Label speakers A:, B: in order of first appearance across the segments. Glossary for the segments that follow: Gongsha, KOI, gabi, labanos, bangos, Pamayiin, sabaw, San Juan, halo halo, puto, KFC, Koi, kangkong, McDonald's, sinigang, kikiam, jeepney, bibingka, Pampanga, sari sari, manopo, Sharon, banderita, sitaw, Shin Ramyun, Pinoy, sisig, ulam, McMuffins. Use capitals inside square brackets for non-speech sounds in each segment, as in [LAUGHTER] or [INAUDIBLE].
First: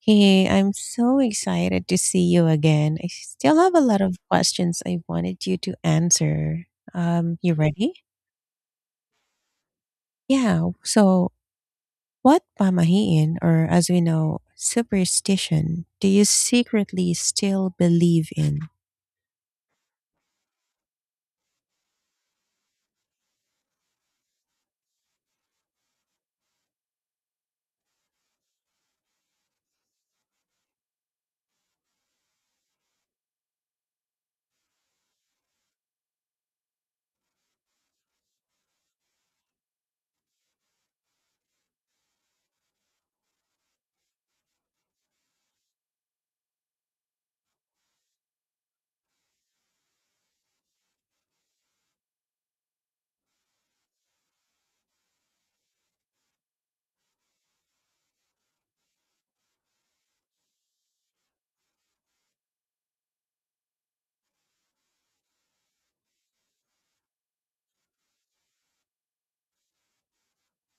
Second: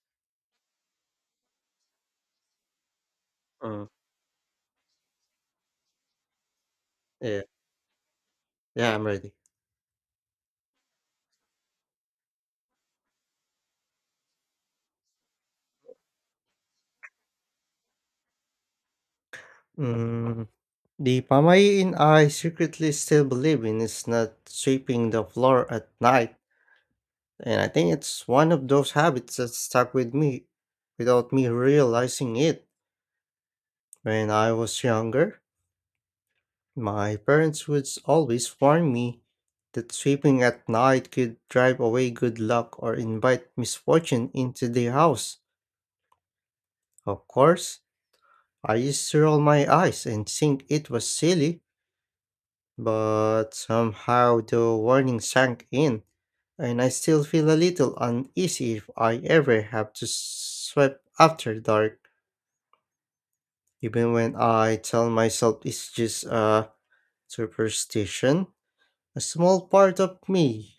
A: Hey, I'm so excited to see you again. I still have a
B: Mm,
A: lot of questions I wanted you to answer.
B: yeah.
A: You ready?
B: Yeah, I'm ready.
A: Yeah. What pamahiin, or as we know, superstition, do you secretly still believe in?
B: Mm, [LAUGHS] the Pamayiin I secretly still believe in is not sweeping the floor at night, and I think it's one of those habits that stuck with me without me realizing it. When I was younger, my parents would always warn me that sweeping at night could drive away good luck or invite misfortune into the house. Of course, I used to roll my eyes and think it was silly, but somehow the warning sank in, and I still feel a little uneasy if I ever have to sweep after dark, even when I tell myself it's just a superstition. A small part of me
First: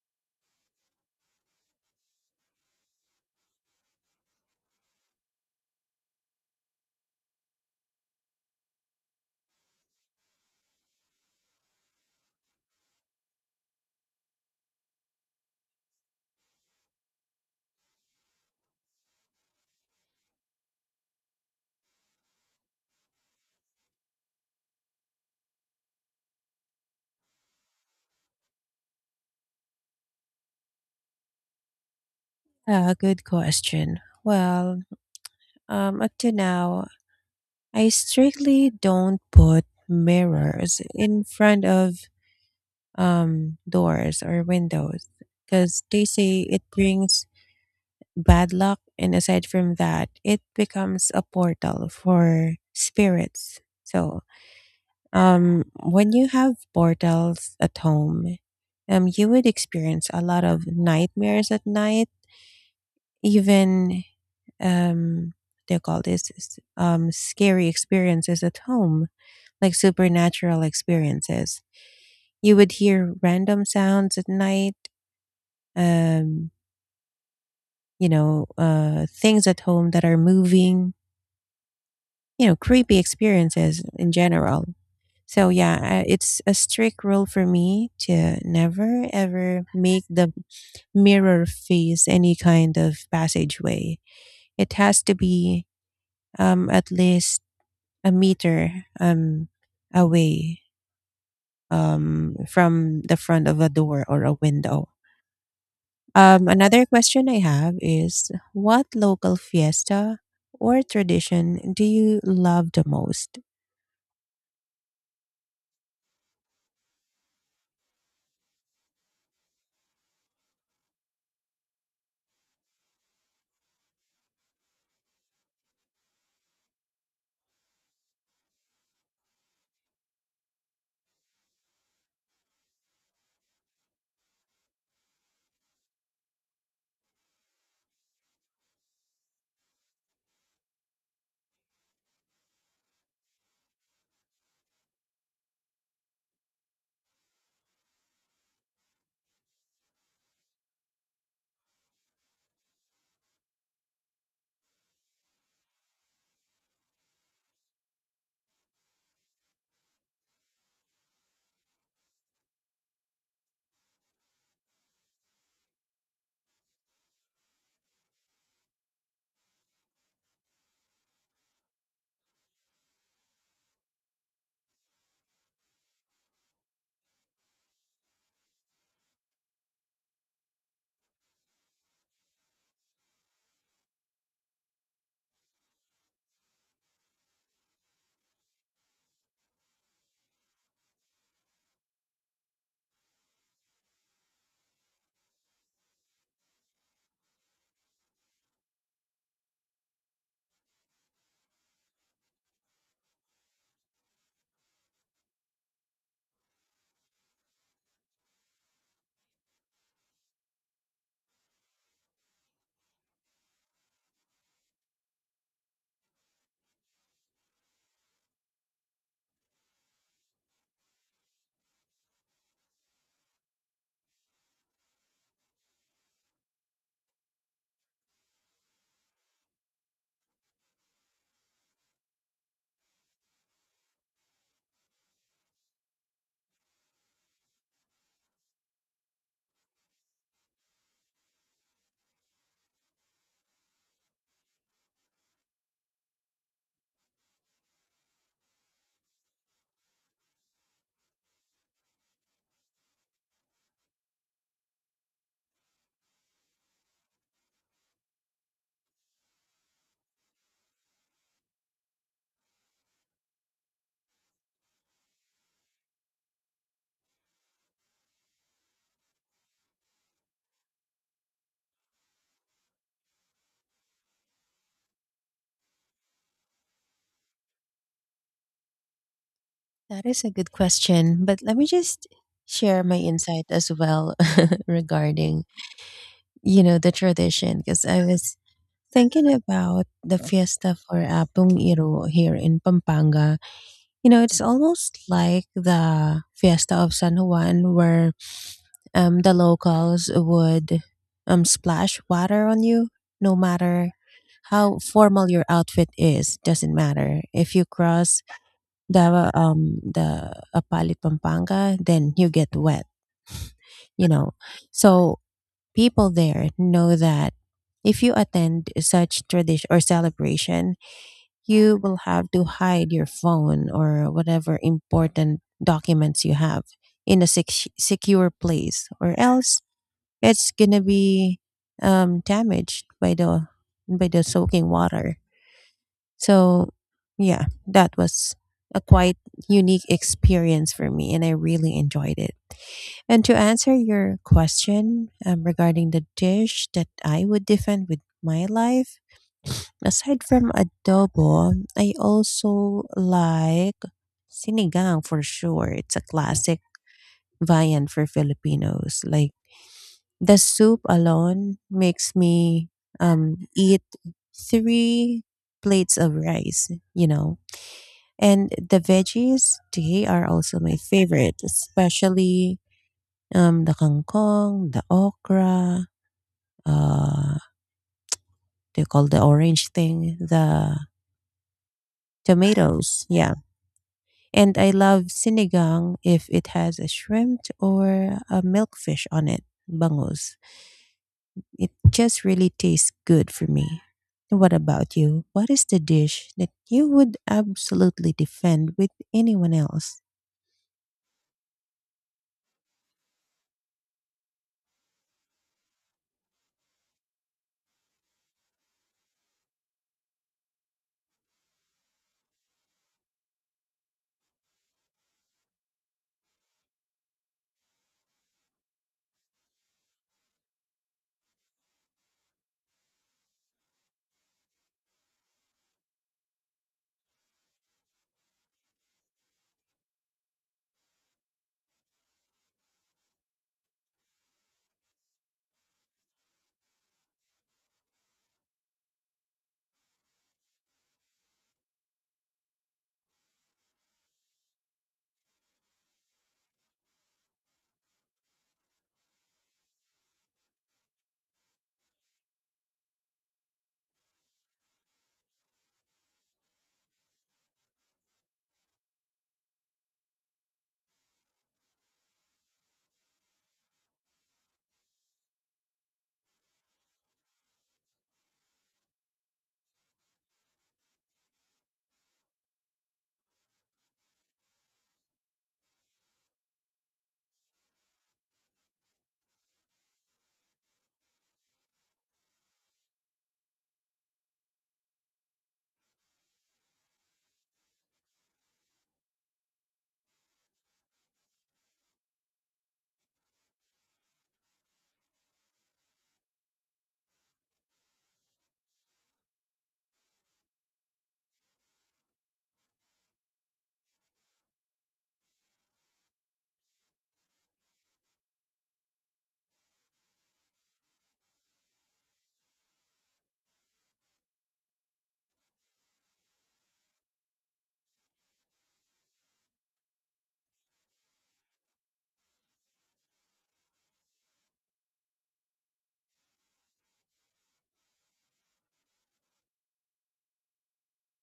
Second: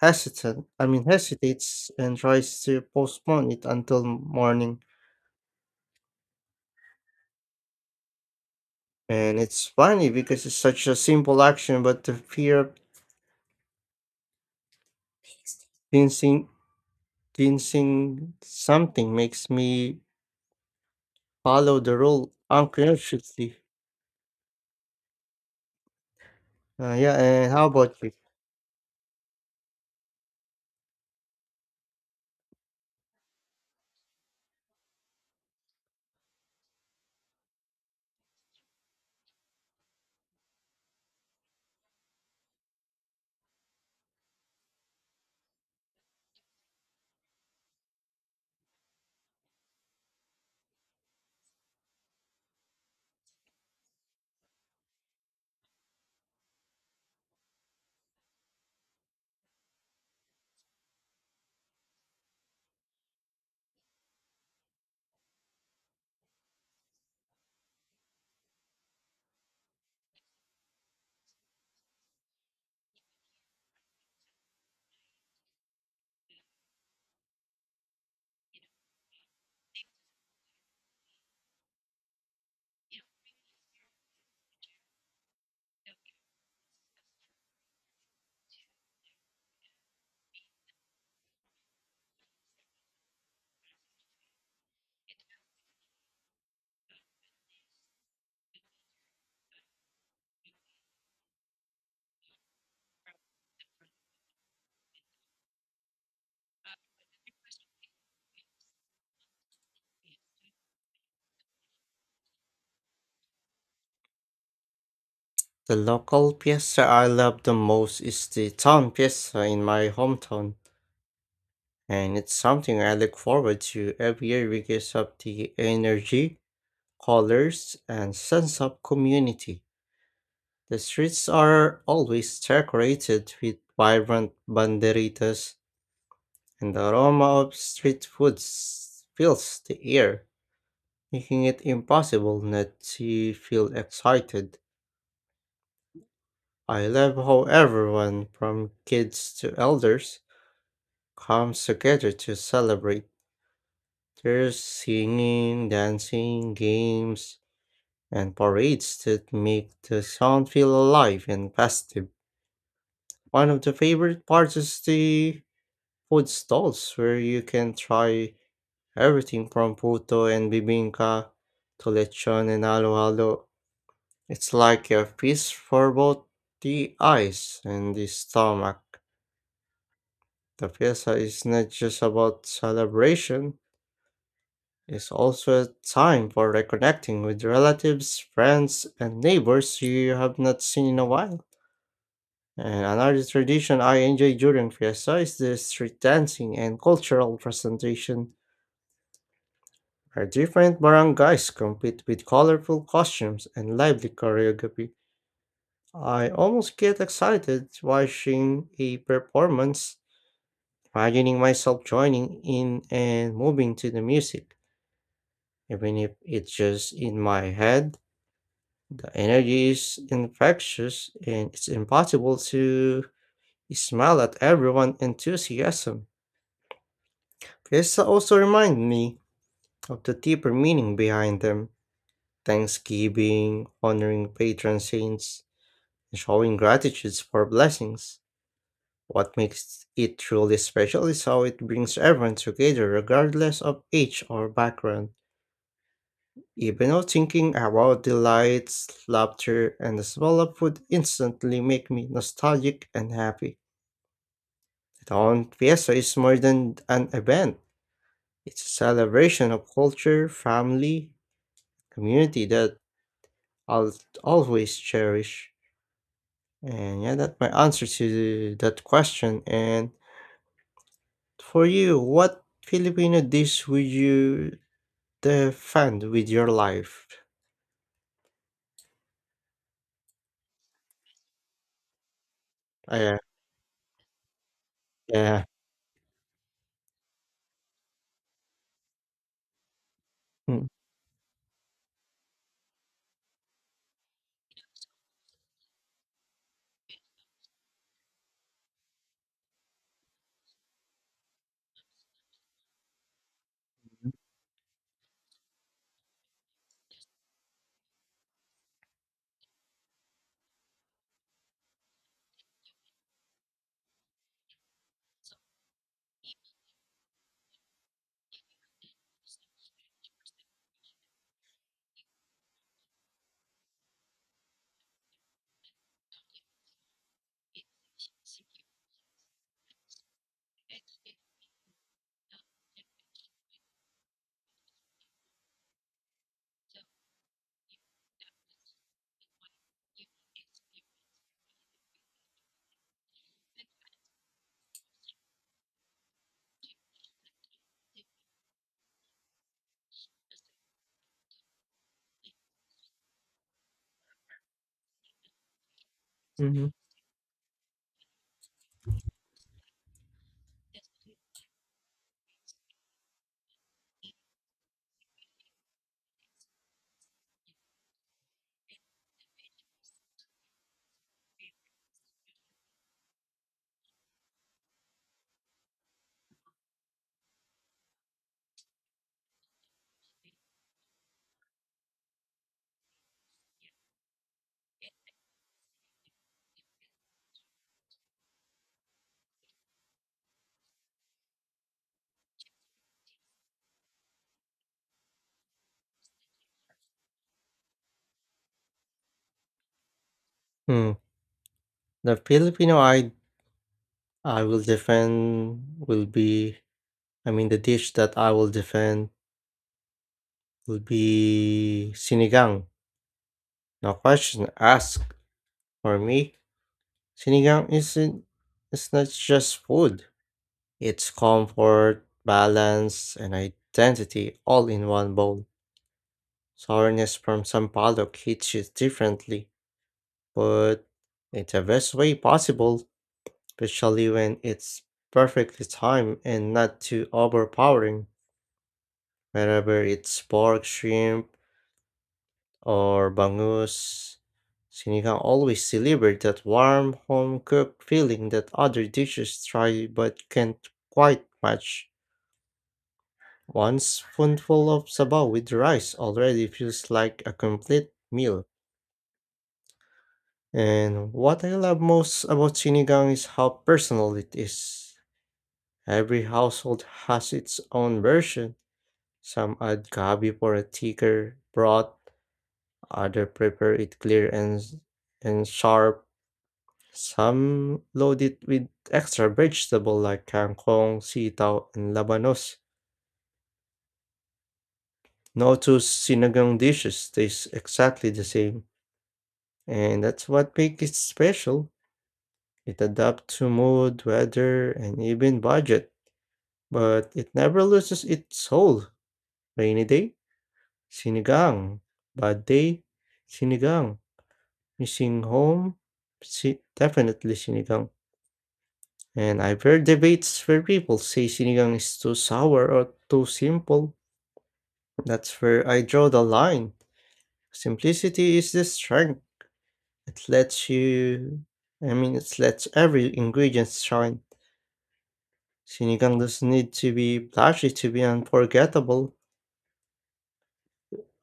B: I mean hesitates and tries to postpone it until morning. And it's funny because it's such a simple action, but the fear of jinxing, jinxing something makes me follow the rule unconsciously. Yeah, and how about you?
A: Good question. Up to now, I strictly don't put mirrors in front of doors or windows because they say it brings bad luck. And aside from that, it becomes a portal for spirits. When you have portals at home, you would experience a lot of nightmares at night, even, um, they call this, scary experiences at home, like supernatural experiences. You would hear random sounds at night, um, things at home that are moving, you know, creepy experiences in general. So yeah, it's a strict rule for me to never ever make the mirror face any kind of passageway. It has to be, at least a meter away, from the front of a door or a window. Another question I have is, what local fiesta or tradition do you love the most?
B: The local pizza I love the most is the town pizza in my hometown, and it's something I look forward to every year because of the energy, colors, and sense of community. The streets are always decorated with vibrant banderitas, and the aroma of street food fills the air, making it impossible not to feel excited. I love how everyone from kids to elders comes together to celebrate. There's singing, dancing, games, and parades that make the town feel alive and festive. One of the favorite parts is the food stalls where you can try everything from puto and bibingka to lechon and halo halo. It's like a feast for both the eyes and the stomach. The fiesta is not just about celebration, it's also a time for reconnecting with relatives, friends, and neighbors you have not seen in a while. And another tradition I enjoy during fiesta is the street dancing and cultural presentation, where different barangays compete with colorful costumes and lively choreography. I almost get excited watching a performance, imagining myself joining in and moving to the music. Even if it's just in my head, the energy is infectious and it's impossible to smile at everyone's enthusiasm. Fiesta also remind me of the deeper meaning behind them. Thanksgiving, honoring patron saints, and showing gratitude for blessings. What makes it truly special is how it brings everyone together regardless of age or background. Even though thinking about the lights, laughter, and the smell of food instantly make me nostalgic and happy. The town fiesta is more than an event. It's a celebration of culture, family, community that I'll always cherish. And yeah, that's my answer to that question. And for you, what Filipino dish would you defend with your life?
A: That is a good question, but let me just share my
B: Uh,
A: insight as well [LAUGHS] regarding,
B: yeah.
A: you know, the tradition, because I was thinking about the fiesta for Apung Iro here in Pampanga. You know, it's almost like the fiesta of San Juan where the locals would splash water on you no matter how formal your outfit is, doesn't matter. If you cross the Apalit Pampanga, then you get wet, you know. So people there know that if you attend such tradition or celebration, you will have to hide your phone or whatever important documents you have in a secure place, or else it's gonna be, damaged by the soaking water. So, yeah, that was a quite unique experience for me, and I really enjoyed it. And to answer your question, regarding the dish that I would defend with my life, aside from adobo, I also like sinigang for sure. It's a classic
B: Mm-hmm.
A: viand for Filipinos. Like the soup alone makes me, eat three plates of rice, you know, and the veggies, they are also my favorite, especially, the kangkong, the okra, uh, they call the orange thing, the tomatoes. Yeah. And I love sinigang if it has a shrimp or a milkfish on it, bangos. It just really tastes good for me. What about you? What is the dish that you would absolutely defend with anyone else?
B: Mm. The Filipino I will defend will be, I mean, the dish that I will defend will be sinigang. No question asked. For me, sinigang isn't, it's not just food. It's comfort, balance, and identity all in one bowl. Sourness from Sampaloc hits you differently, but it's the best way possible, especially when it's perfectly timed and not too overpowering. Whenever it's pork, shrimp, or bangus, sinigang always delivers that warm, home-cooked feeling that other dishes try but can't quite match. One spoonful of sabaw with rice already feels like a complete meal. And what I love most about sinigang is how personal it is. Every household has its own version. Some add gabi for a thicker broth, others prepare it clear and and sharp. Some load it with extra vegetable like kangkong, sitaw, and labanos. No two sinigang dishes taste exactly the same, and that's what makes it special. It adapts to mood, weather, and even budget, but it never loses its soul. Rainy day, sinigang. Bad day, sinigang. Missing home, definitely sinigang. And I've heard debates where people say sinigang is too sour or too simple. That's where I draw the line. Simplicity is the strength. It lets you, I mean, it lets every ingredient shine. Sinigang doesn't need to be flashy to be unforgettable.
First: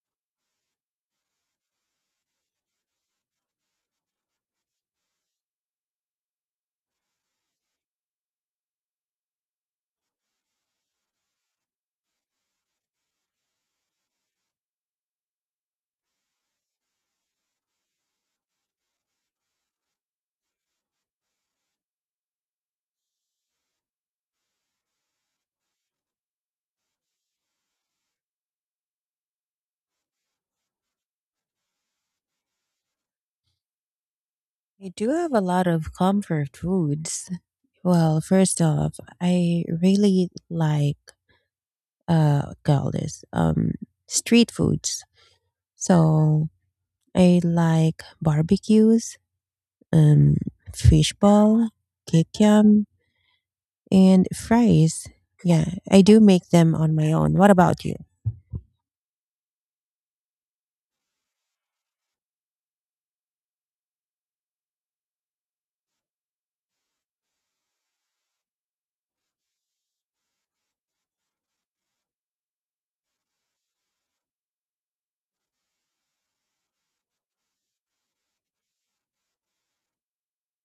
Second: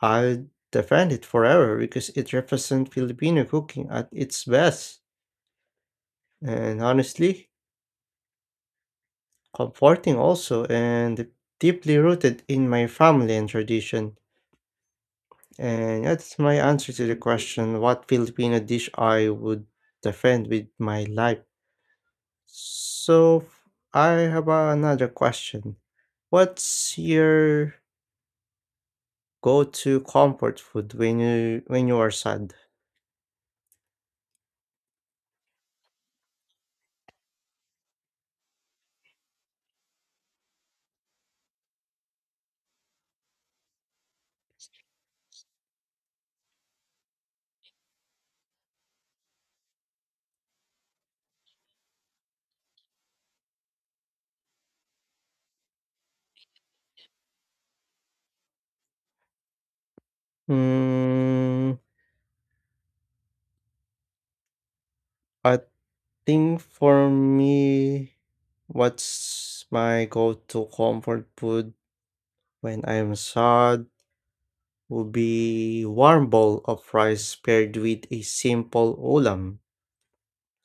B: I'll defend it forever because it represents Filipino cooking at its best. And honestly, comforting also and deeply rooted in my family and tradition. And yeah, that's my answer to the question what Filipino dish I would defend with my life. So I have another question. What's your go-to comfort food when you are sad?
A: I do have a lot of comfort foods. Well, first off, I really like, call this, street foods. So I like barbecues, um fishball, kikiam, and fries. Yeah, I do make them on my own. What about you?
B: Mm, I think for me, what's my go-to comfort food when I'm sad would be warm bowl of rice paired with a simple ulam,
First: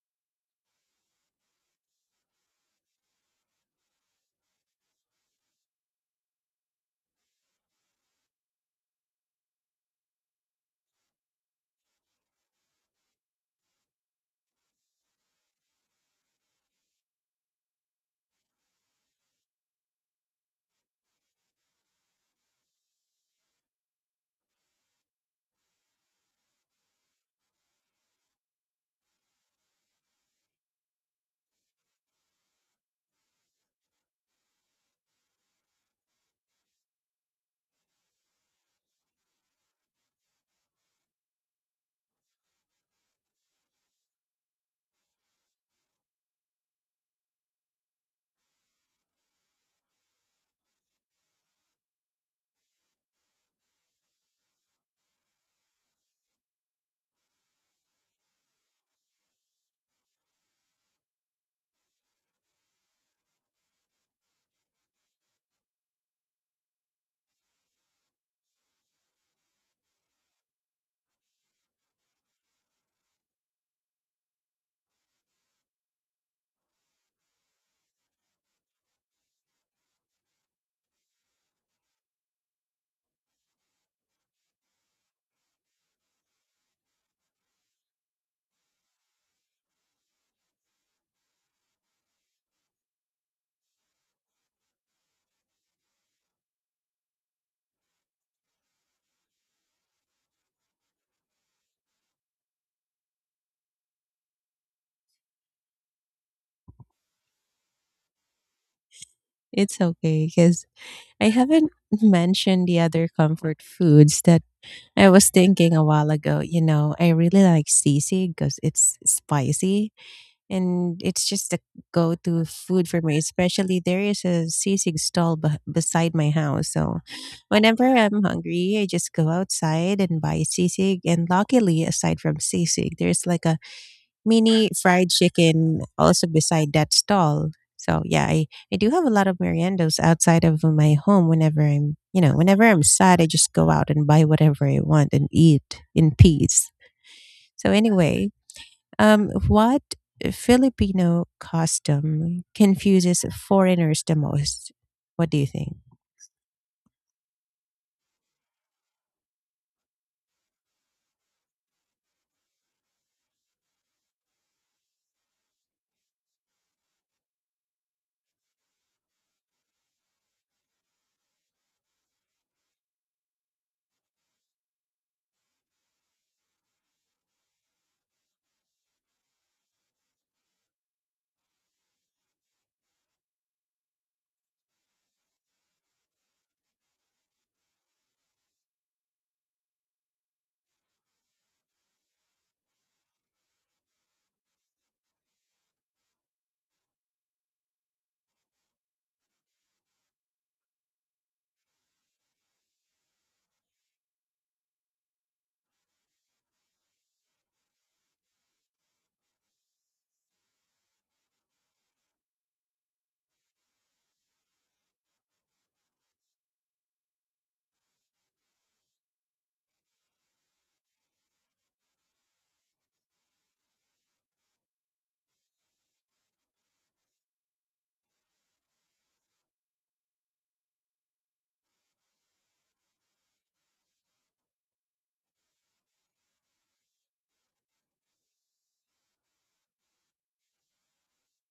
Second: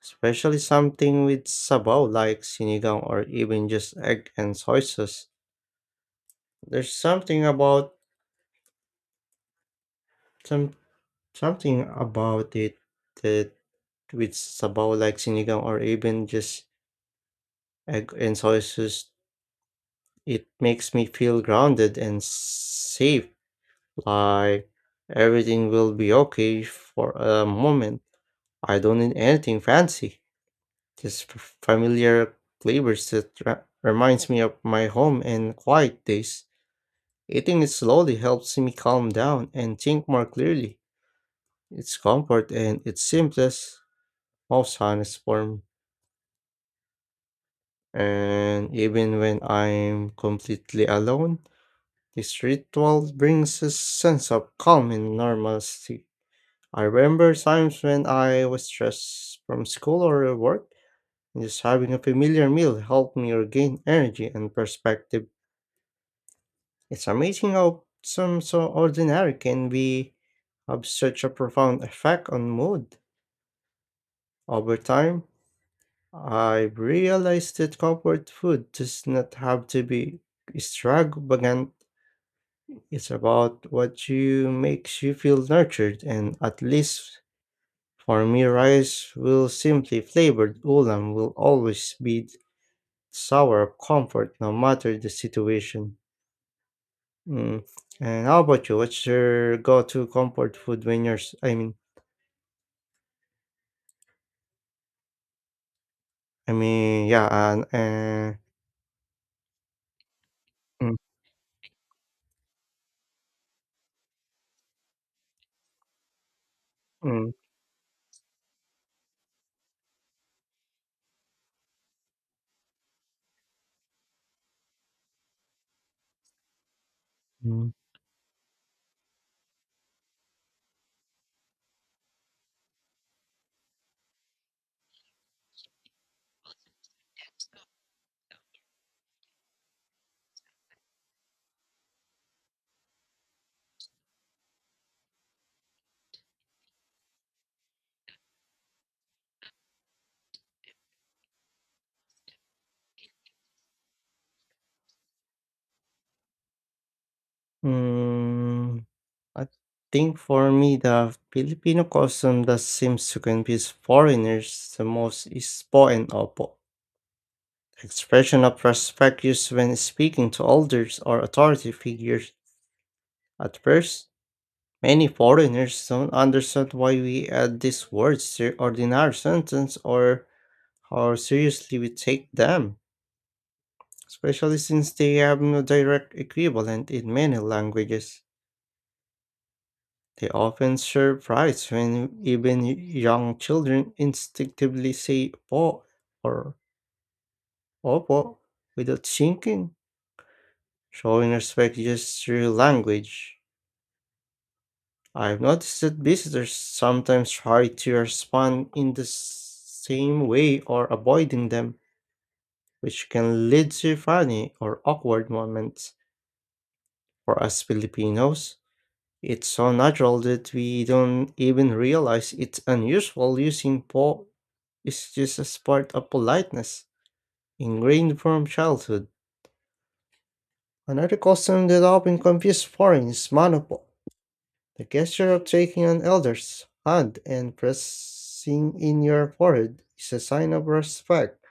B: especially something with sabaw like sinigang or even just egg and soy sauce. There's something about some something about it that with sabaw like sinigang or even just egg and soy sauce, it makes me feel grounded and safe, like everything will be okay for a moment. I don't need anything fancy, just familiar flavors that reminds me of my home and quiet days. Eating it slowly helps me calm down and think more clearly. It's comfort and its simplest, most honest form. And even when I'm completely alone, this ritual brings a sense of calm and normalcy. I remember times when I was stressed from school or work, and just having a familiar meal helped me regain energy and perspective. It's amazing how some so ordinary can be, have such a profound effect on mood. Over time, I've realized that comfort food does not have to be extravagant. It's about what you makes you feel nurtured, and at least for me, rice will simply flavored ulam will always be sour of comfort no matter the situation. Mm. And how about you? What's your go-to comfort food when you're, I mean, yeah, and,
A: It's okay because
B: mm,
A: I haven't mentioned the other comfort foods that I was thinking a while ago. You know, I
B: mm,
A: really like sisig because it's spicy, and it's just a go-to food for me, especially there is a sisig stall beside my house. So
B: mm,
A: whenever I'm hungry, I just go outside and buy sisig. And luckily, aside from sisig, there's like a mini fried chicken also beside that stall. So yeah, I do have a lot of meriendos outside of my home. Whenever I'm, you know, whenever I'm sad, I just go out and buy whatever I want and eat in peace. So anyway, what Filipino custom confuses foreigners the most? What do you think?
B: mm, I think for me, the Filipino custom that seems to confuse foreigners the most is po and opo, expression of respect used when speaking to elders or authority figures. At first, many foreigners don't understand why we add these words to ordinary sentence, or how seriously we take them, especially since they have no direct equivalent in many languages. They often surprise when even young children instinctively say po or opo without thinking, showing respect just through language. I've noticed that visitors sometimes try to respond in the same way or avoiding them, which can lead to funny or awkward moments. For us Filipinos, it's so natural that we don't even realize it's unusual, using po is just a part of politeness, ingrained from childhood. Another custom that often confuses foreigners is manopo, the gesture of taking an elder's hand and pressing in your forehead is a sign of respect.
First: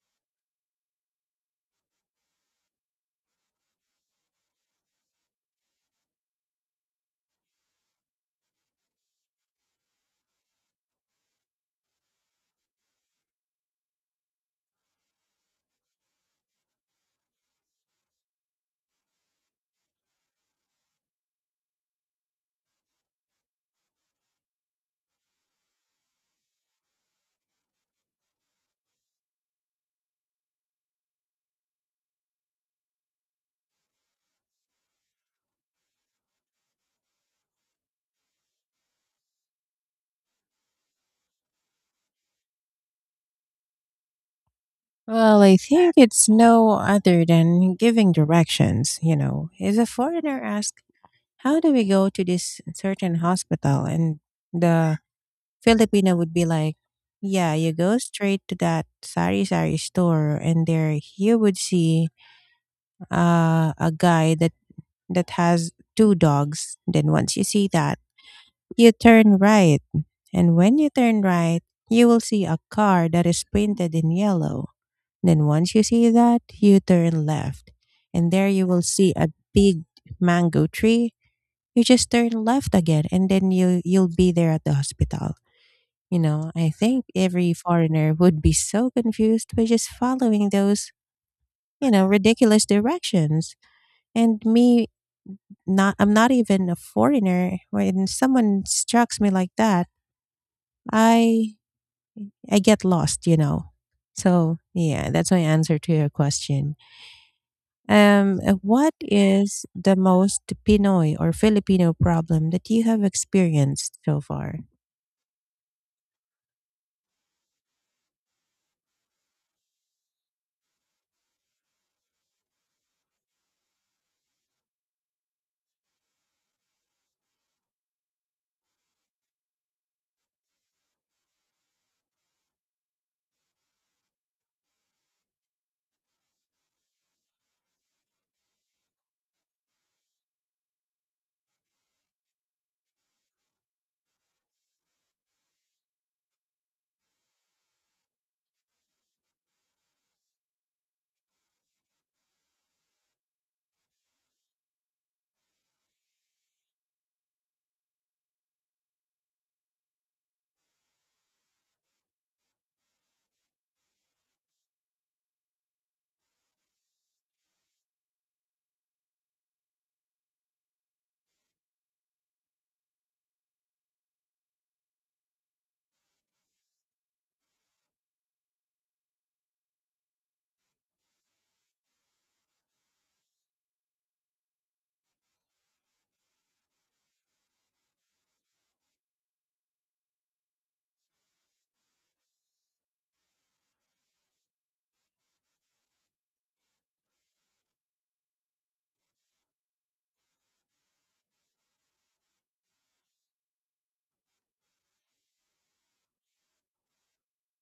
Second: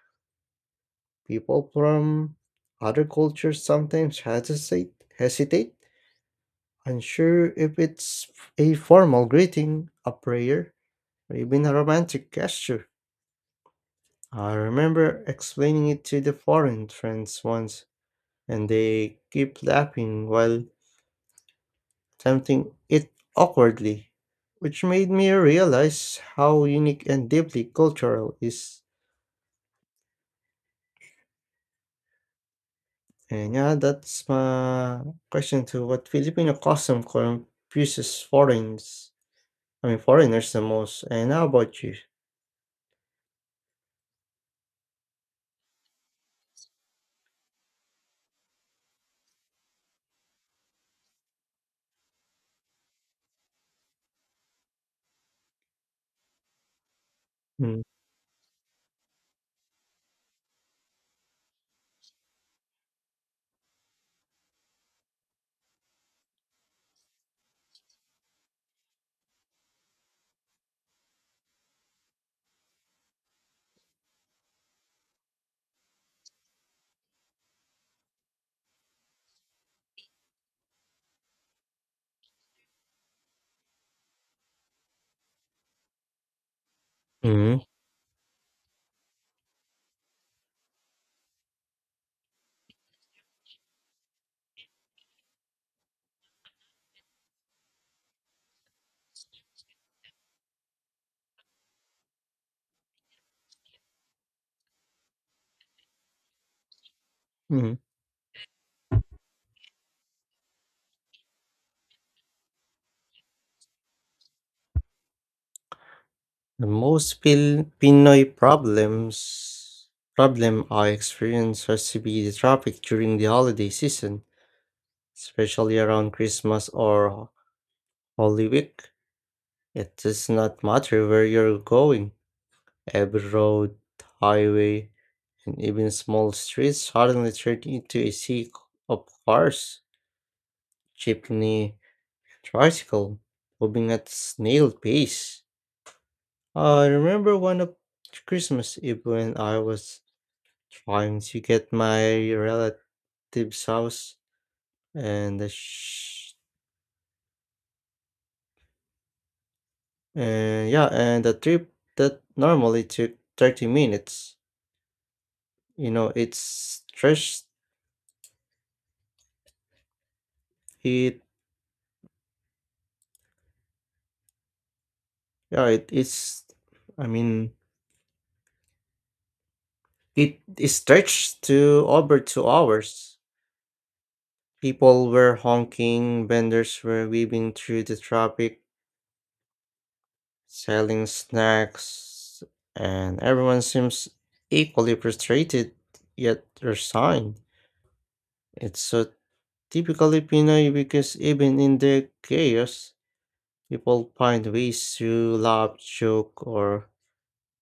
B: People from other cultures sometimes hesitate, unsure if it's a formal greeting, a prayer, or even a romantic gesture. I remember explaining it to the foreign friends once, and they kept laughing while attempting it awkwardly, which made me realize how unique and deeply cultural is. And yeah, that's my question to what Filipino custom confuses foreigners. I mean, foreigners the most. And how about you?
A: Well, I think it's no other than giving directions. You know, if a foreigner asks, how do we go to this certain hospital? And the Filipino would be like, yeah, you go straight to that sari sari store, and there you would see, a guy that has two dogs. Then once you see that, you turn right, and when you turn right, you will see a car that is painted in yellow. Then once you see that, you turn left, and there you will see a big mango tree. You just turn left again, and then you'll be there at the hospital. You know, I think every
B: Mm-hmm.
A: foreigner would be so confused by just following those, you know, ridiculous directions. And me, not I'm not even a foreigner. When someone strikes me like that, I I get lost, you know. So, yeah, that's my answer to your question. What is the most Pinoy or Filipino problem that you have experienced so far?
B: The most Pinoy problem I experience has to be the traffic during the holiday season, especially around Christmas or Holy Week. It does not matter where you're going. Every road, highway, and even small streets suddenly turn into a sea of cars, jeepney, tricycle, moving at snail pace. I remember one of Christmas Eve when I was trying to get my relative's house, and the and yeah, and the trip that normally took 30 minutes. You know, it's stretched it, yeah, it is, I mean it is stretched to over 2 hours. People were honking, vendors were weaving through the traffic, selling snacks, and everyone seems equally frustrated yet resigned. It's so typically Pinoy because even in the chaos, people find ways to laugh, joke, or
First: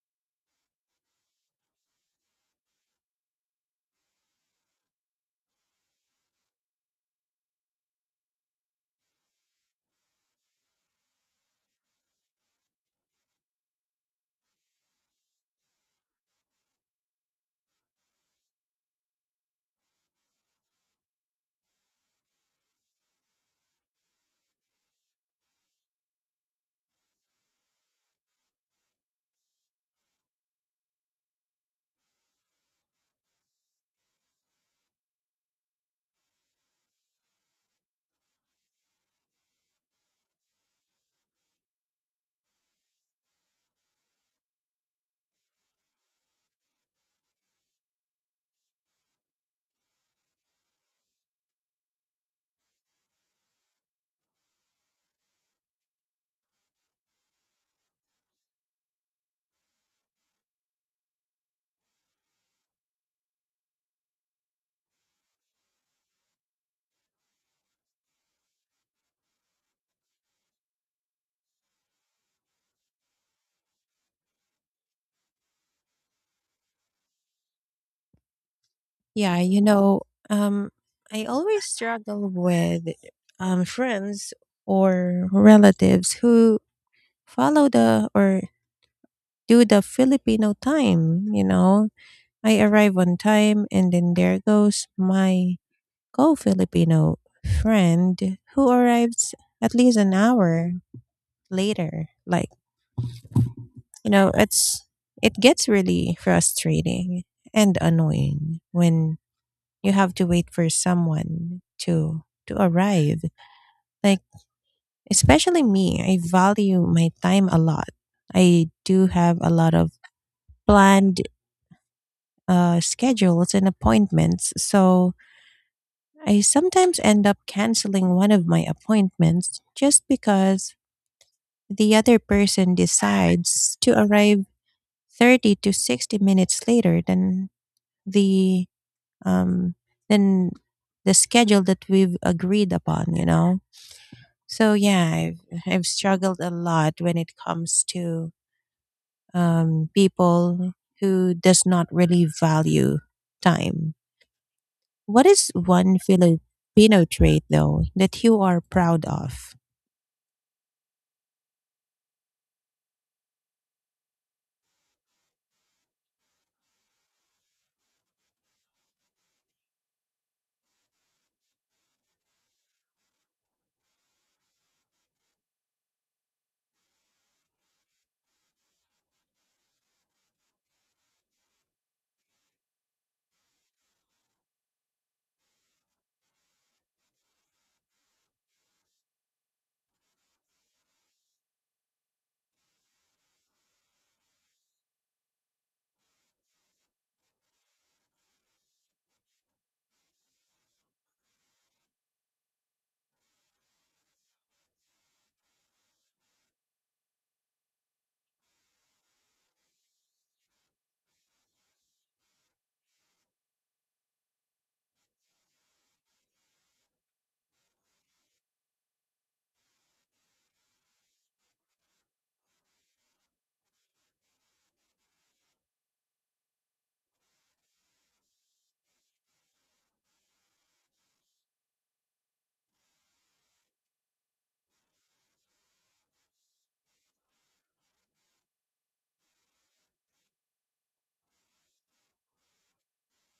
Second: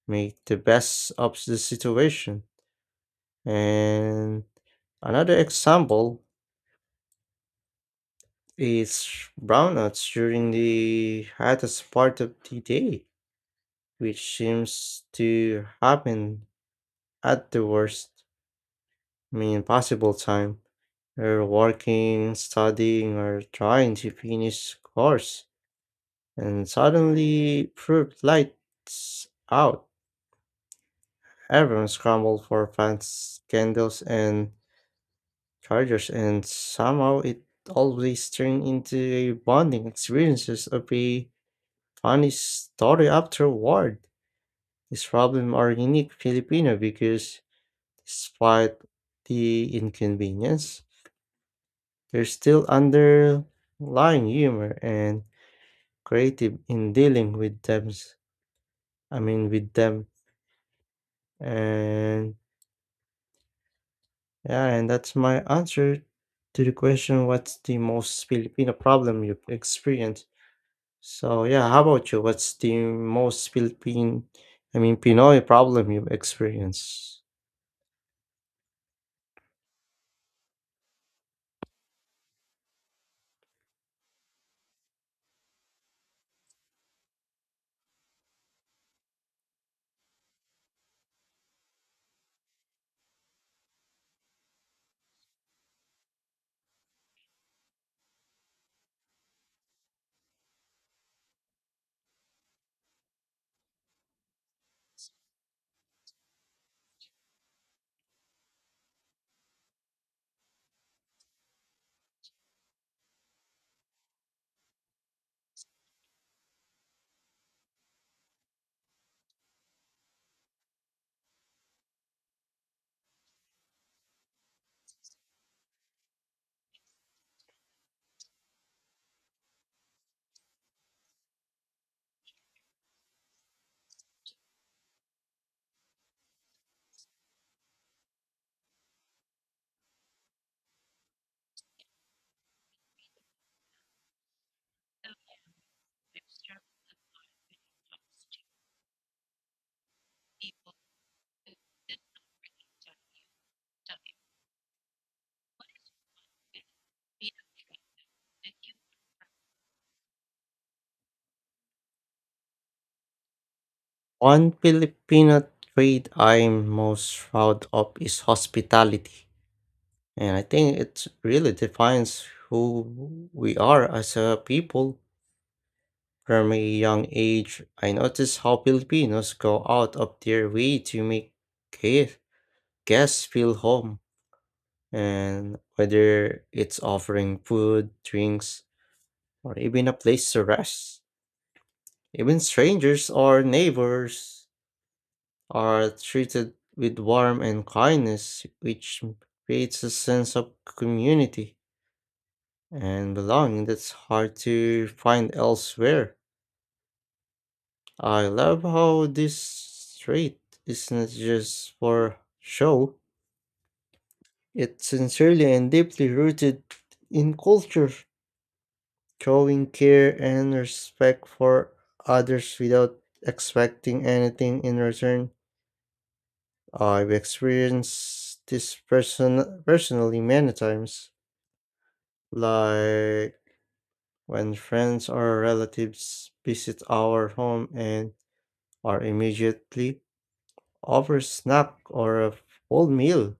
B: make the best of the situation. And another example is brownouts during the hottest part of the day, which seems to happen at the worst, I mean, possible time. You're working, studying, or trying to finish course, and suddenly, fruit lights out. Everyone scrambled for fans, candles, and chargers, and somehow it always turned into a bonding experiences of a funny story afterward. This problem are unique Filipino because despite the inconvenience, there's still underlying humor and creative in dealing with them. I mean, with them. And yeah, and that's my answer to the question, what's the most Filipino problem you've experienced? So yeah, how about you? What's the most Philippine, I mean Pinoy problem you've experienced?
A: Yeah, you know, um, I always struggle with, friends or relatives who follow the or do the Filipino time, you know. I arrive on time, and then there goes my Co Filipino friend who arrived at least an hour later. Like, you know, it gets really frustrating and annoying when you have to wait for someone to arrive. Like, especially me, I value my time a lot. I do have a lot of planned, schedules and appointments. So I sometimes end up canceling one of my appointments just because the other person decides to arrive 30 to 60 minutes later the um than the schedule that we've agreed upon, you know. So yeah, I've struggled a lot when it comes to, people who does not really value time. What is one Filipino trait though that you are proud of?
B: One Filipino trait I'm most proud of is hospitality. And I think it really defines who we are as a people. From a young age, I noticed how Filipinos go out of their way to make care, guests feel home, and whether it's offering food, drinks, or even a place to rest, even strangers or neighbors are treated with warmth and kindness, which creates a sense of community and belonging that's hard to find elsewhere. I love how this trait is not just for show, it's sincerely and deeply rooted in culture. Showing care and respect for others without expecting anything in return. I've experienced this person personally many times, like when friends or relatives visit our home and are immediately offer snack or a full meal,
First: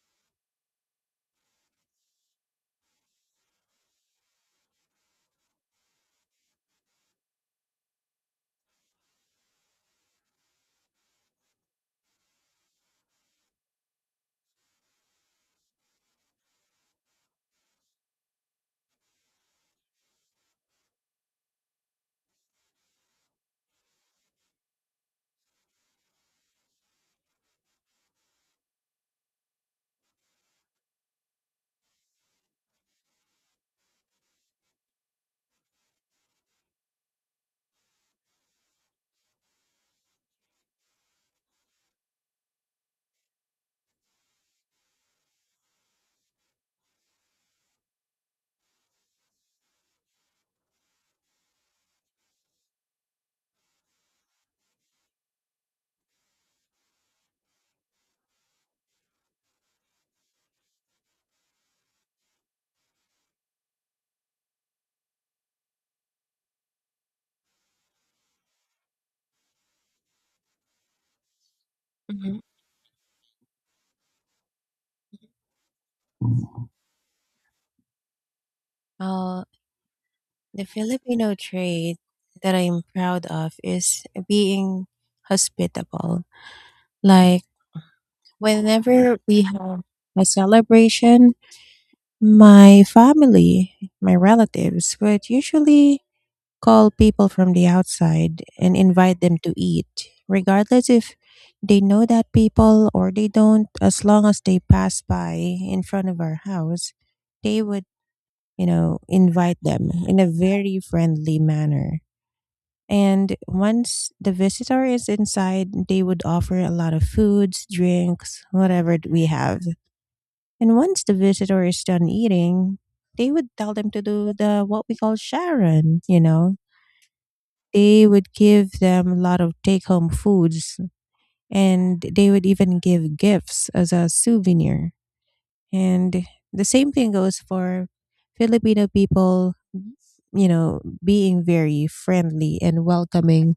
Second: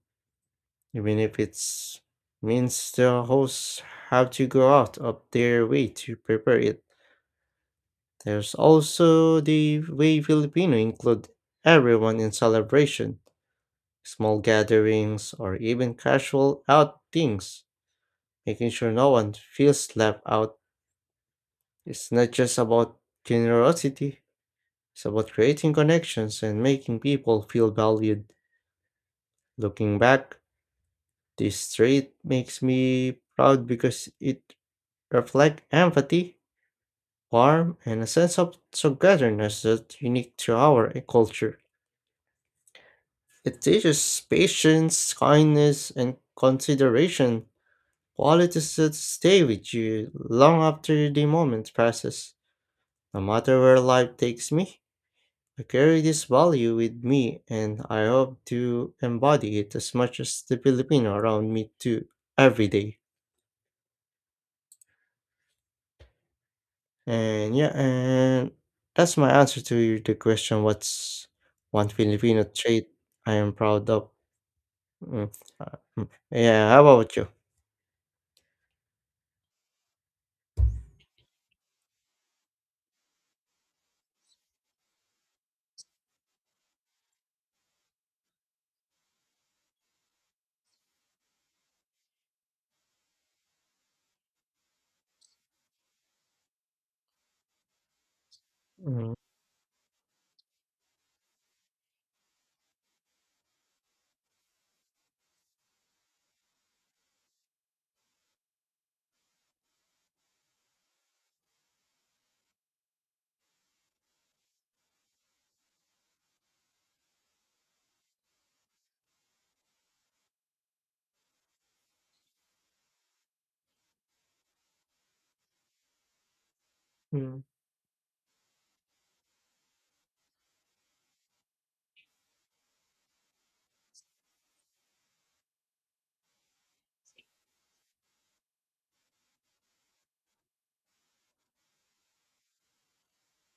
B: even if it's means the hosts have to go out of their way to prepare it. There's also the way Filipino include everyone in celebration, small gatherings, or even casual outings, making sure no one feels left out. It's not just about generosity, it's about creating connections and making people feel valued. Looking back, this trait makes me proud because it reflects empathy, warmth, and a sense of togetherness that's unique to our culture. It teaches patience, kindness, and consideration, qualities that stay with you long after the moment passes. No matter where life takes me, I carry this value with me and I hope to embody it as much as the Filipino around me do every day. And yeah, and that's my answer to the question what's one
A: Mhm.
B: Filipino trait I am proud of? Mm. uh, Yeah, how about you?
A: Uh, The Filipino trait that I'm proud of is being hospitable. Like, whenever we have a celebration, my family, my relatives would usually call people from the outside and
B: Mm.
A: invite them to eat, regardless if they know that people or they don't. As long as they pass by in front of our house, they would, you know, invite them in a very friendly manner. And once the visitor is inside, they would offer a lot of foods, drinks, whatever we have. And once the visitor is done eating, they would tell them to do the what we call Sharon, you know.
B: Mm.
A: They would give them a lot of take home foods, and they would even give gifts as a souvenir. And the same thing goes for Filipino people, you know, being very friendly and welcoming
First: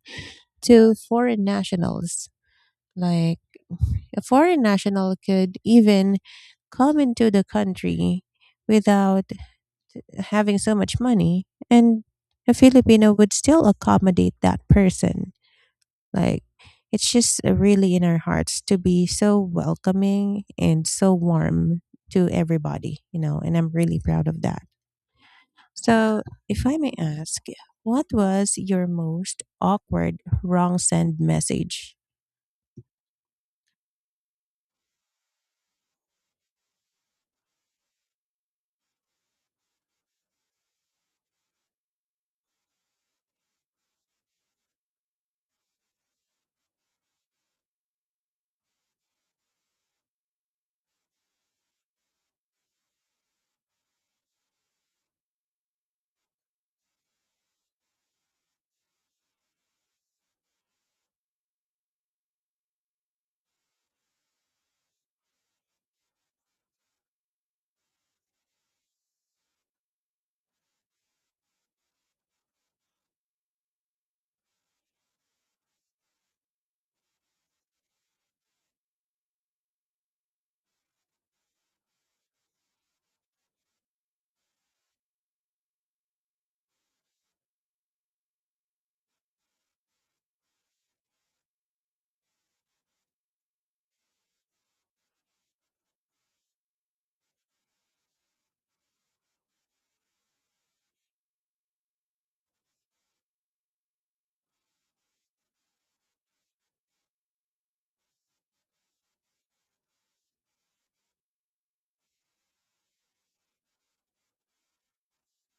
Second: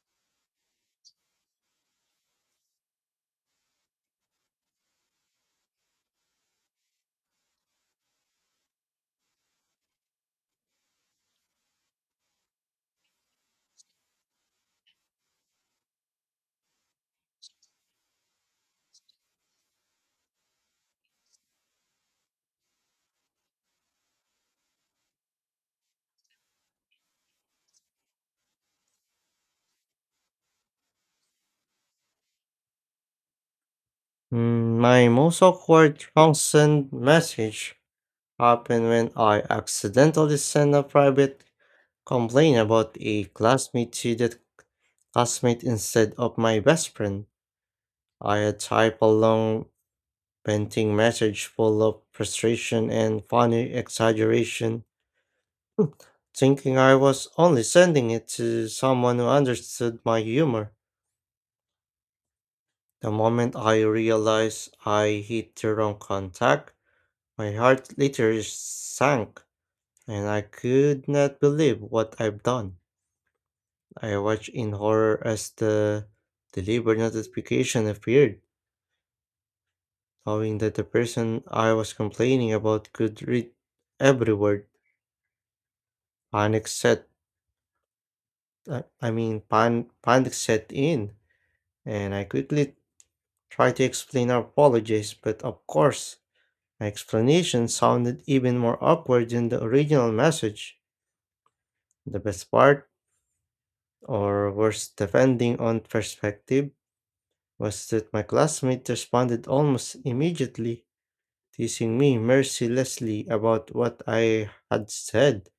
A: to foreign nationals. Like, a foreign national could even come into the country without having so much money, and a Filipino would still accommodate that person. Like, it's just, really in our hearts to be so welcoming and so warm to everybody, you know, and I'm really proud of that. So, if I may ask, what was your most awkward wrong send message?
B: My most awkward consent message happened when I accidentally sent a private complaint about a classmate to that classmate instead of my best friend. I had typed a long venting message full of frustration and funny exaggeration, thinking I was only sending it to someone who understood my humor. The moment I realized I hit the wrong contact, my heart literally sank. And I could not believe what I've done. I watched in horror as the delivery notification appeared, knowing that the person I was complaining about could read every word. Panic set, I mean, panic set in, and I quickly tried to explain or apologize, but of course, my explanation sounded even more awkward than the original message. The best part, or worse, depending on perspective, was that my classmate responded almost immediately, teasing me mercilessly about what I had said.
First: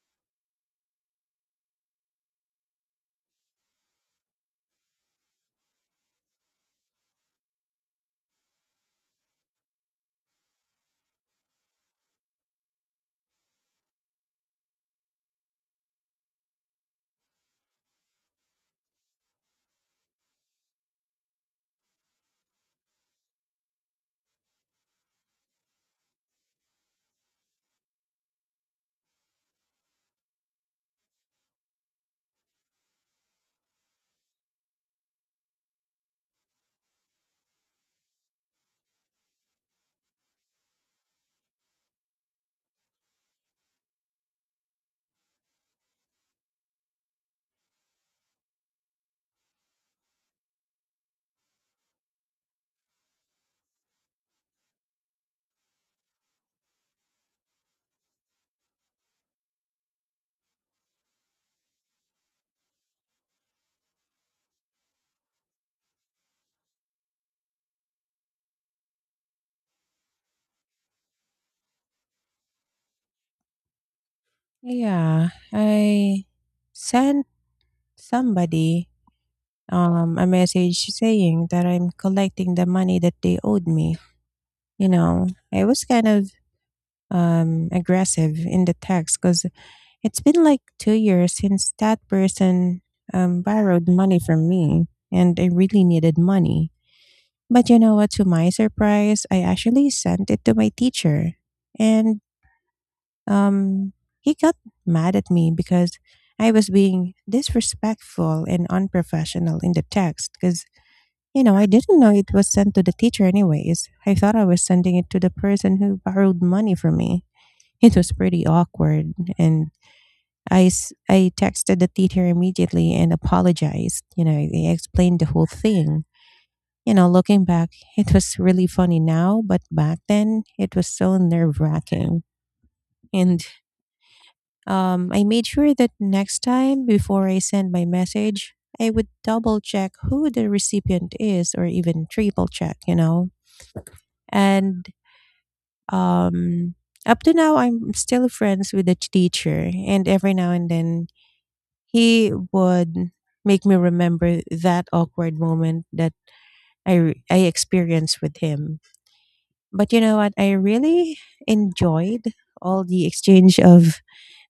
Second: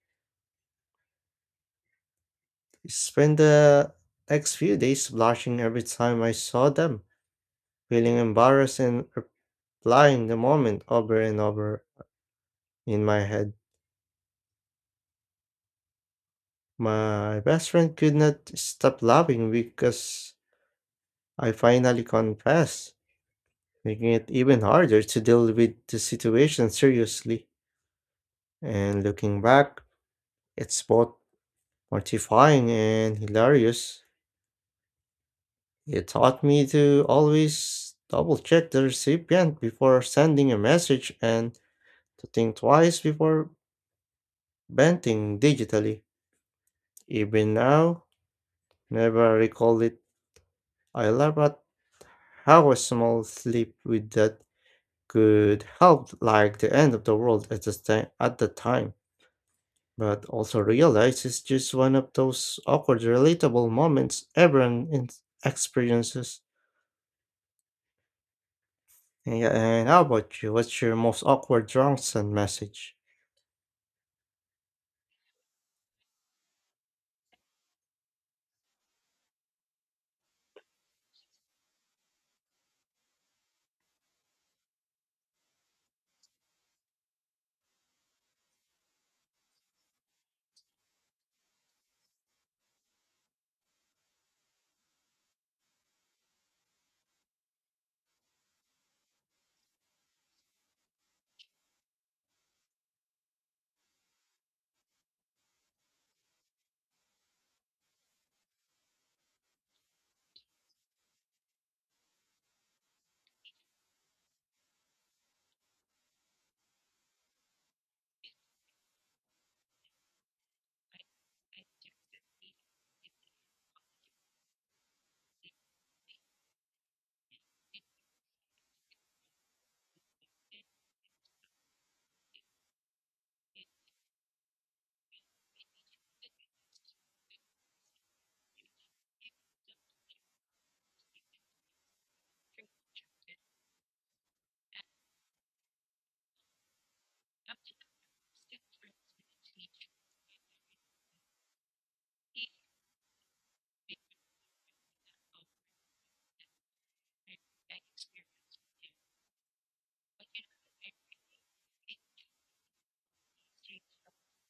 B: I spent the next few days blushing every time I saw them, feeling embarrassed and replying the moment over and over in my head. My best friend could not stop laughing because I finally confessed, making it even harder to deal with the situation seriously. And looking back, it's both mortifying and hilarious. It taught me to always double check the recipient before sending a message and to think twice before venting digitally. Even now, never recall it. I laugh at how a small slip with that could help like the end of the world at the, at the time, but also realize it's just one of those awkward, relatable moments everyone experiences. Yeah, and how about you? What's your most awkward drunk send message?
A: Yeah, I sent somebody, a message saying that I'm collecting the money that they owed me. You know, I was kind of, aggressive in the text, because it's been like 2 years since that person, borrowed money from me, and I really needed money. But you know what, to my surprise, I actually sent it to my teacher. And Um, he got mad at me because I was being disrespectful and unprofessional in the text, because, you know, I didn't know it was sent to the teacher. Anyways, I thought I was sending it to the person who borrowed money from me. It was pretty awkward. And I texted the teacher immediately and apologized. You know, I explained the whole thing. You know, looking back, it was really funny now, but back then it was so nerve wracking. And, I made sure that next time before I send my message, I would double check who the recipient is, or even triple check, you know? And, um, up to now, I'm still friends with the teacher. And every now and then, he would make me remember that awkward moment that I experienced with him. But you know what? I really enjoyed all the exchange of,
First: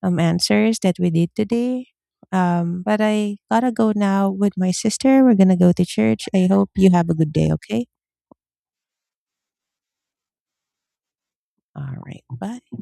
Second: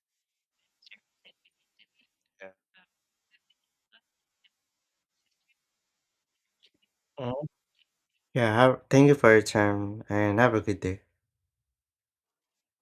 A: answers that we did today. But I gotta go now with my sister. We're gonna go to church. I hope you have a good
B: Mhm.
A: day, okay?
B: Yeah, thank you for your time and have a good day.
A: All right, bye.